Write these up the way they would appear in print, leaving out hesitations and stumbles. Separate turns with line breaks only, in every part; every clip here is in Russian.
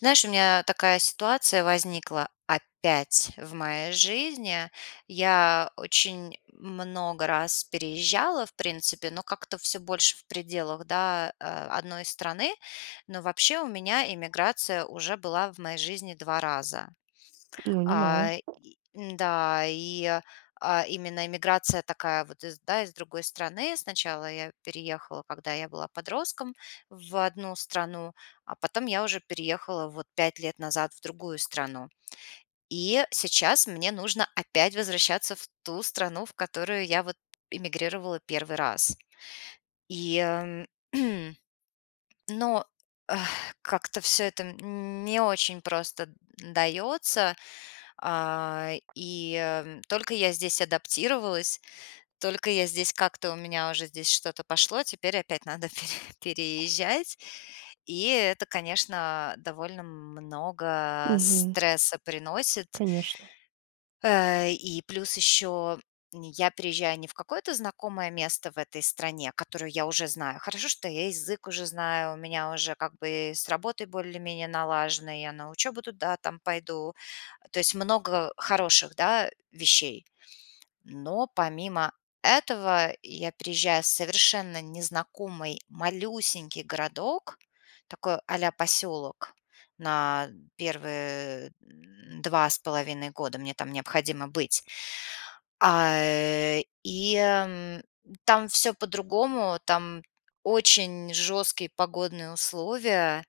Знаешь, у меня такая ситуация возникла опять в моей жизни. Я очень много раз переезжала, в принципе, но как-то все больше в пределах, да, одной страны. Но вообще у меня иммиграция уже была в моей жизни 2 раза.
Ну, немало.
А, и м-да, и, э, а, Именно иммиграция такая вот из, да, из другой страны. Сначала я переехала, когда я была подростком, в одну страну, а потом я уже переехала вот 5 лет назад в другую страну. И сейчас мне нужно опять возвращаться в ту страну, в которую я вот эмигрировала первый раз. И, эм, но, эх, как-то все это не очень просто дается. Только я здесь адаптировалась, только я здесь как-то у меня уже здесь что-то пошло, теперь опять надо переезжать. И это, конечно, довольно много
Мгм.
стресса приносит.
Конечно.
И плюс еще я переезжаю не в какое-то знакомое место в этой стране, которую я уже знаю. Хорошо, что я язык уже знаю, у меня уже как бы с работой более-менее налажено, я на учебу туда там пойду. То есть много хороших, да, вещей. Но помимо этого я приезжаю в совершенно незнакомый малюсенький городок, такой а-ля поселок, на первые 2,5 года мне там необходимо быть. А, э, и, эм, там всё по-другому, там очень жесткие погодные условия.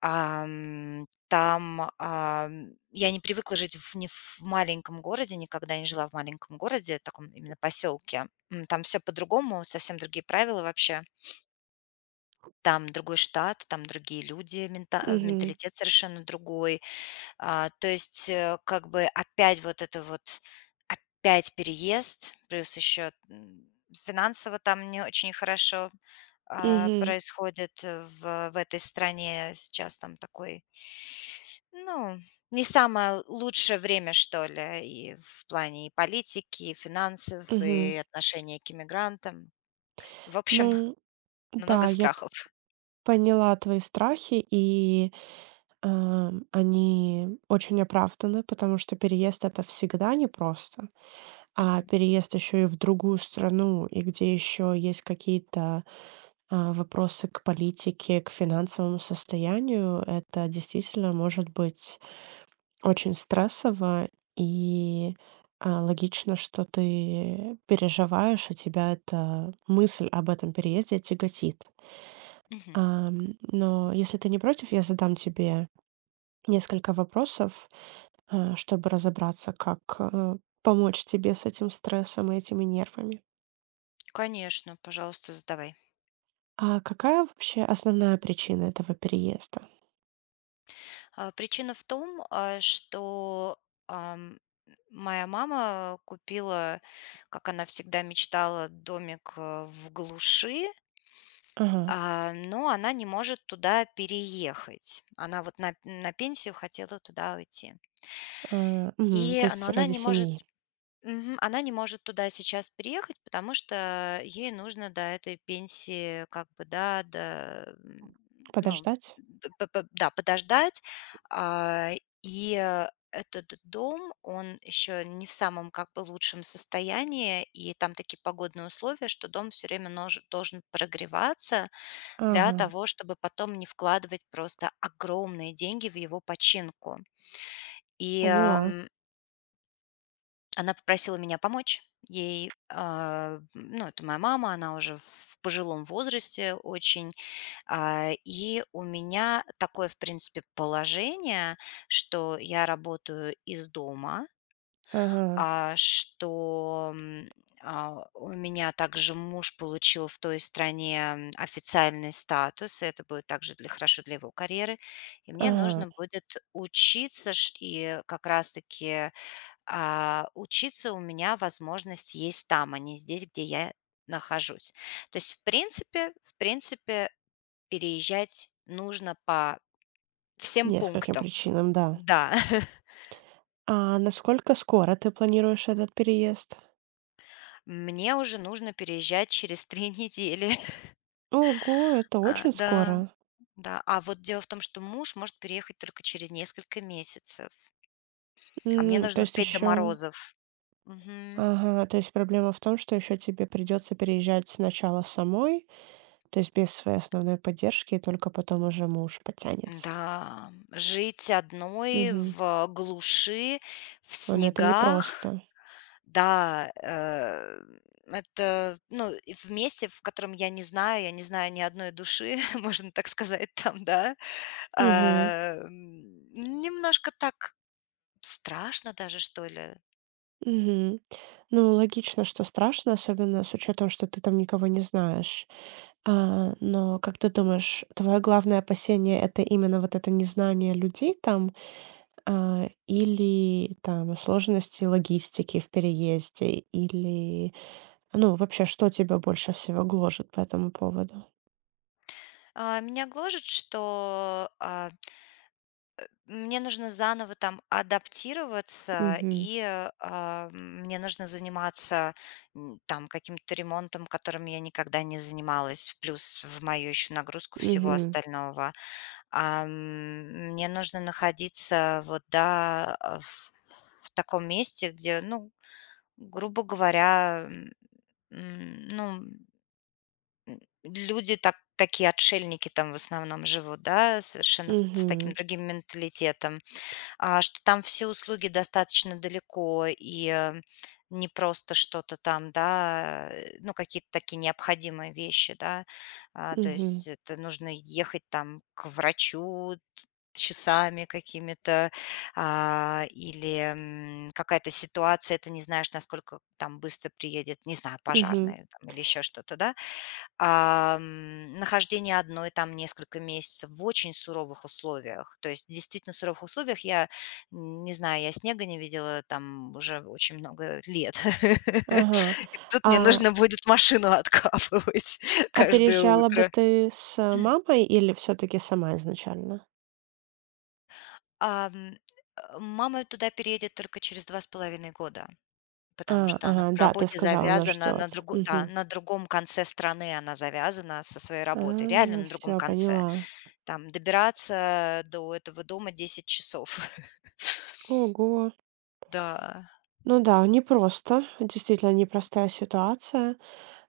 Я не привыкла жить в маленьком городе, никогда не жила в маленьком городе, таком именно поселке. Там все по-другому, совсем другие правила вообще. Там другой штат, там другие люди,
Мгм.
менталитет совершенно другой. То есть, как бы опять вот это вот, опять переезд, плюс еще, финансово там не очень хорошо
Мгм.
происходит в этой стране сейчас там такой, ну, не самое лучшее время, что ли, и в плане и политики, и финансов,
Мгм.
и отношения к иммигрантам. В общем,
Ну
много
да, я п
страхов.
поняла твои страхи, и, они очень оправданы, потому что переезд- это всегда непросто, а
Мгм.
переезд еще и в другую страну, и где еще есть какие-то, вопросы к политике, к финансовому состоянию. Это действительно может быть очень стрессово и, логично, что ты переживаешь, и тебя эта мысль об этом переезде тяготит.
Мгм.
Но если ты не против, я задам тебе несколько вопросов, чтобы разобраться, как, помочь тебе с этим стрессом и этими нервами.
Конечно, пожалуйста, задавай.
Какая вообще основная причина этого переезда?
Причина в том, что ам, моя мама купила, как она всегда мечтала, домик в глуши.
Ага.
Но она не может туда переехать. Она вот на пенсию хотела туда уйти.
Мгм. То
И, но
есть
она
ради
не может.
семьи
Мгм. Она не может туда сейчас переехать, потому что ей нужно до этой пенсии как бы, да, до, м, ну,
подождать?
д п п да, подождать. А, Этот дом, он еще не в самом как бы лучшем состоянии, и там такие погодные условия, что дом все время нож должен прогреваться для
Ага,
того, чтобы потом не вкладывать просто огромные деньги в его починку. И,
поняла.
ам, она попросила меня помочь. Ей, а, ну, это моя мама, она уже в пожилом возрасте очень. И у меня такое, в принципе, положение, что я работаю из дома,
Ага,
а, что, м, у меня также муж получил в той стране, официальный статус, и это будет также для хорошо для его карьеры. И мне
ага.
нужно будет учиться, ш и как раз таки, учиться у меня возможность есть там, а не здесь, где я нахожусь. То есть, в принципе, переезжать нужно по всем
Нескольким
пунктам.
причинам, да.
Да,
Насколько скоро ты планируешь этот переезд?
мне уже нужно переезжать через 3 недели.
Ого, это очень
Да.
скоро.
Да, а вот дело в том, что муж может переехать только через несколько месяцев, а мне
То
нужно
есть
успеть до
еще.
морозов. Мгм.
Ага, то есть проблема в том, что еще тебе придется переезжать сначала самой, то есть без своей основной поддержки, и только потом уже муж потянется.
Да, жить одной
Угу.
в глуши, в
Он это
снегах.
непросто.
Да, это, ну, и в месте, в котором я не знаю ни одной души, можно так сказать, там, да.
Угу.
Немножко так страшно даже, что ли.
Мгм. Ну, логично, что страшно, особенно с учетом, что ты там никого не знаешь. Но как ты думаешь, твое главное опасение это именно вот это незнание людей там, или там сложности логистики в переезде, или ну вообще, что тебя больше всего гложет по этому поводу?
Меня гложет, что мне нужно заново там адаптироваться,
Мгм.
и, мне нужно заниматься, там каким-то ремонтом, которым я никогда не занималась, плюс в мою еще нагрузку всего
Мгм.
остального. Ам, Мне нужно находиться вот, да, в таком месте, где, ну, грубо говоря, м, ну, люди такие отшельники там в основном живут, да, совершенно в с таким
Мгм.
другим менталитетом, что там все услуги достаточно далеко и не просто что-то там, да, ну, какие-то такие необходимые вещи, да, то
Мгм.
есть это нужно ехать там к врачу часами какими-то, а, или какая-то ситуация, ты не знаешь, насколько там быстро приедет, не знаю,
Мгм.
пожарные там, или еще что-то, да. Нахождение одной там несколько месяцев в очень суровых условиях. То есть действительно суровых условиях я, не знаю, я снега не видела там уже очень много лет.
Ага.
И тут
А
мне нужно будет машину откапывать каждое
Опережала бы
утро.
ты с мамой или все таки сама изначально?
Ам, Мама туда переедет только через 2,5 года, потому что она
Ага,
по
да, ты
работе
сказала, она
завязана на
ждет.
друго да,
Мгм.
на другом конце страны она завязана со своей работой, реально на другом
Всё,
конце.
поняла.
Там добираться до этого дома 10 часов.
Ого.
Да.
Ну да, непросто, действительно непростая ситуация,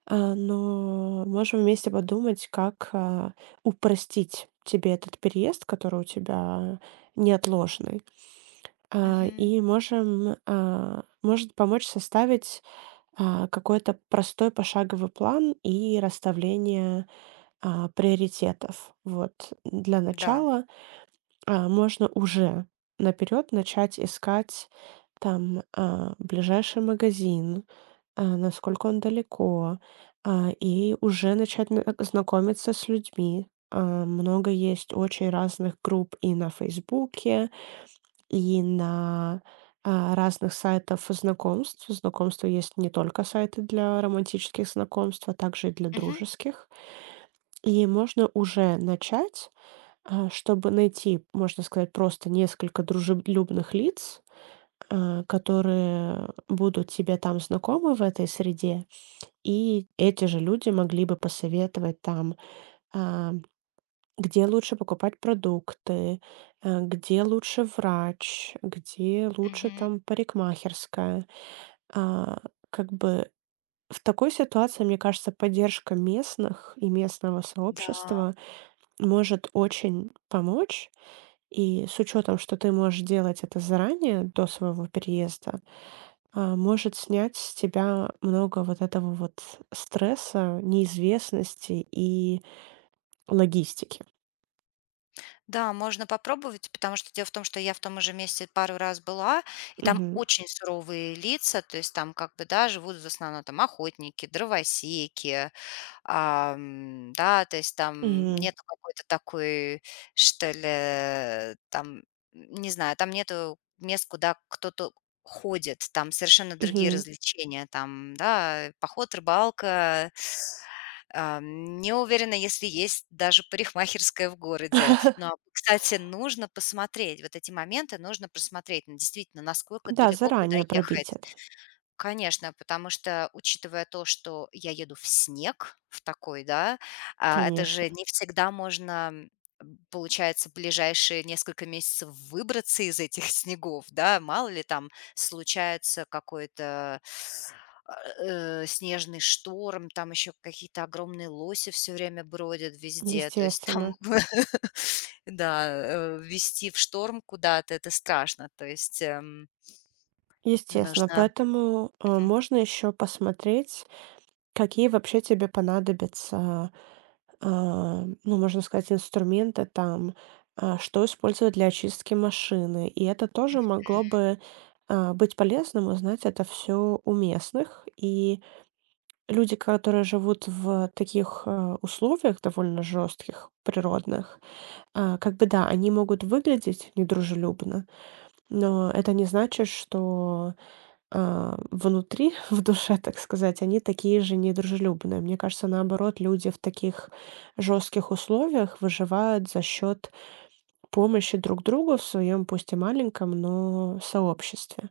но можем вместе подумать, как, упростить тебе этот переезд, который у тебя неотложный.
Мгм.
И можем, может помочь составить, какой-то простой пошаговый план и расставление приоритетов. Вот для
Да.
начала, можно уже наперед начать искать там, ближайший магазин, насколько он далеко, и уже начать на знакомиться с людьми. Много есть очень разных групп и на "Фейсбуке", и на, разных сайтов знакомств. Знакомства есть не только сайты для романтических знакомств, а также и для
Мгм.
дружеских. И можно уже начать чтобы найти, можно сказать, просто несколько дружелюбных лиц, которые будут тебе там знакомы в этой среде, и эти же люди могли бы посоветовать там, а, где лучше покупать продукты, где лучше врач, где лучше
Мгм.
там парикмахерская. А, как бы в такой ситуации, мне кажется, поддержка местных и местного
Да.
сообщества может очень помочь. И с учетом, что ты можешь делать это заранее, до своего переезда, может снять с тебя много вот этого вот стресса, неизвестности и логистики.
Да, можно попробовать, потому что дело в том, что я в том же месте пару раз была, и там
Мгм.
очень суровые лица, то есть там как бы, да, живут в основном там охотники, дровосеки. Да, то есть там
Мгм.
нету какой-то такой, что ли, там, не знаю, там нету мест, куда кто-то ходит, там совершенно другие
Мгм.
развлечения, там, да, поход, рыбалка. Не уверена, если есть даже парикмахерская в городе. Но, кстати, нужно посмотреть, вот эти моменты нужно просмотреть, ну, действительно, насколько
Да,
далеко, куда
заранее пробить
ехать.
это,
Конечно, потому что, учитывая то, что я еду в снег, в такой, да, это
конечно,
же не всегда можно, получается, ближайшие несколько месяцев выбраться из этих снегов, да, мало ли там случается какой-то снежный шторм, там еще какие-то огромные лоси все время бродят везде, то есть там,
естественно.
да, вести в шторм куда-то это страшно, то есть
Естественно,
нужно.
поэтому, можно еще посмотреть, какие вообще тебе понадобятся, ну, можно сказать, инструменты там, что использовать для очистки машины? И это тоже могло бы, быть полезным узнать это все у местных. И люди, которые живут в таких, условиях довольно жестких природных, как бы да, они могут выглядеть недружелюбно, но это не значит, что внутри, в душе, так сказать, они такие же недружелюбные. Мне кажется, наоборот, люди в таких жестких условиях выживают за счет помощи друг другу в своем, пусть и маленьком, но сообществе.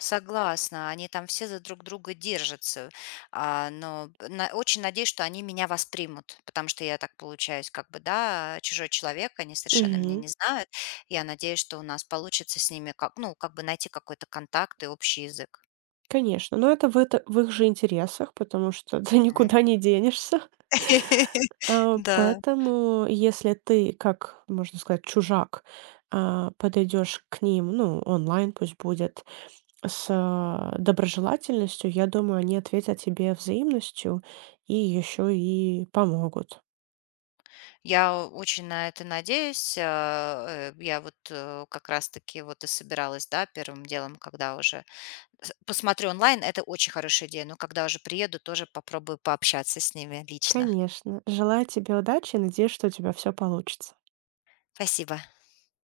Согласна, они там все за друг друга держатся, а, но б на очень надеюсь, что они меня воспримут, потому что я так получаюсь как бы, да, чужой человек, они совершенно меня
Мгм.
не знают. Я надеюсь, что у нас получится с ними как ну, как бы найти какой-то контакт и общий язык.
Конечно, но это в их же интересах, потому что ты
М.
никуда не денешься.
Да,
Поэтому, если ты, как можно сказать, чужак, подойдешь к ним, ну, онлайн пусть будет, доброжелательностью, я думаю, они ответят тебе взаимностью и еще и помогут.
я очень на это надеюсь. Я вот, как раз таки вот и собиралась, да, первым делом, когда уже С посмотрю онлайн, это очень хорошая идея, но когда уже приеду, тоже попробую пообщаться с ними лично.
Конечно. Желаю тебе удачи и надеюсь, что у тебя все получится.
Спасибо.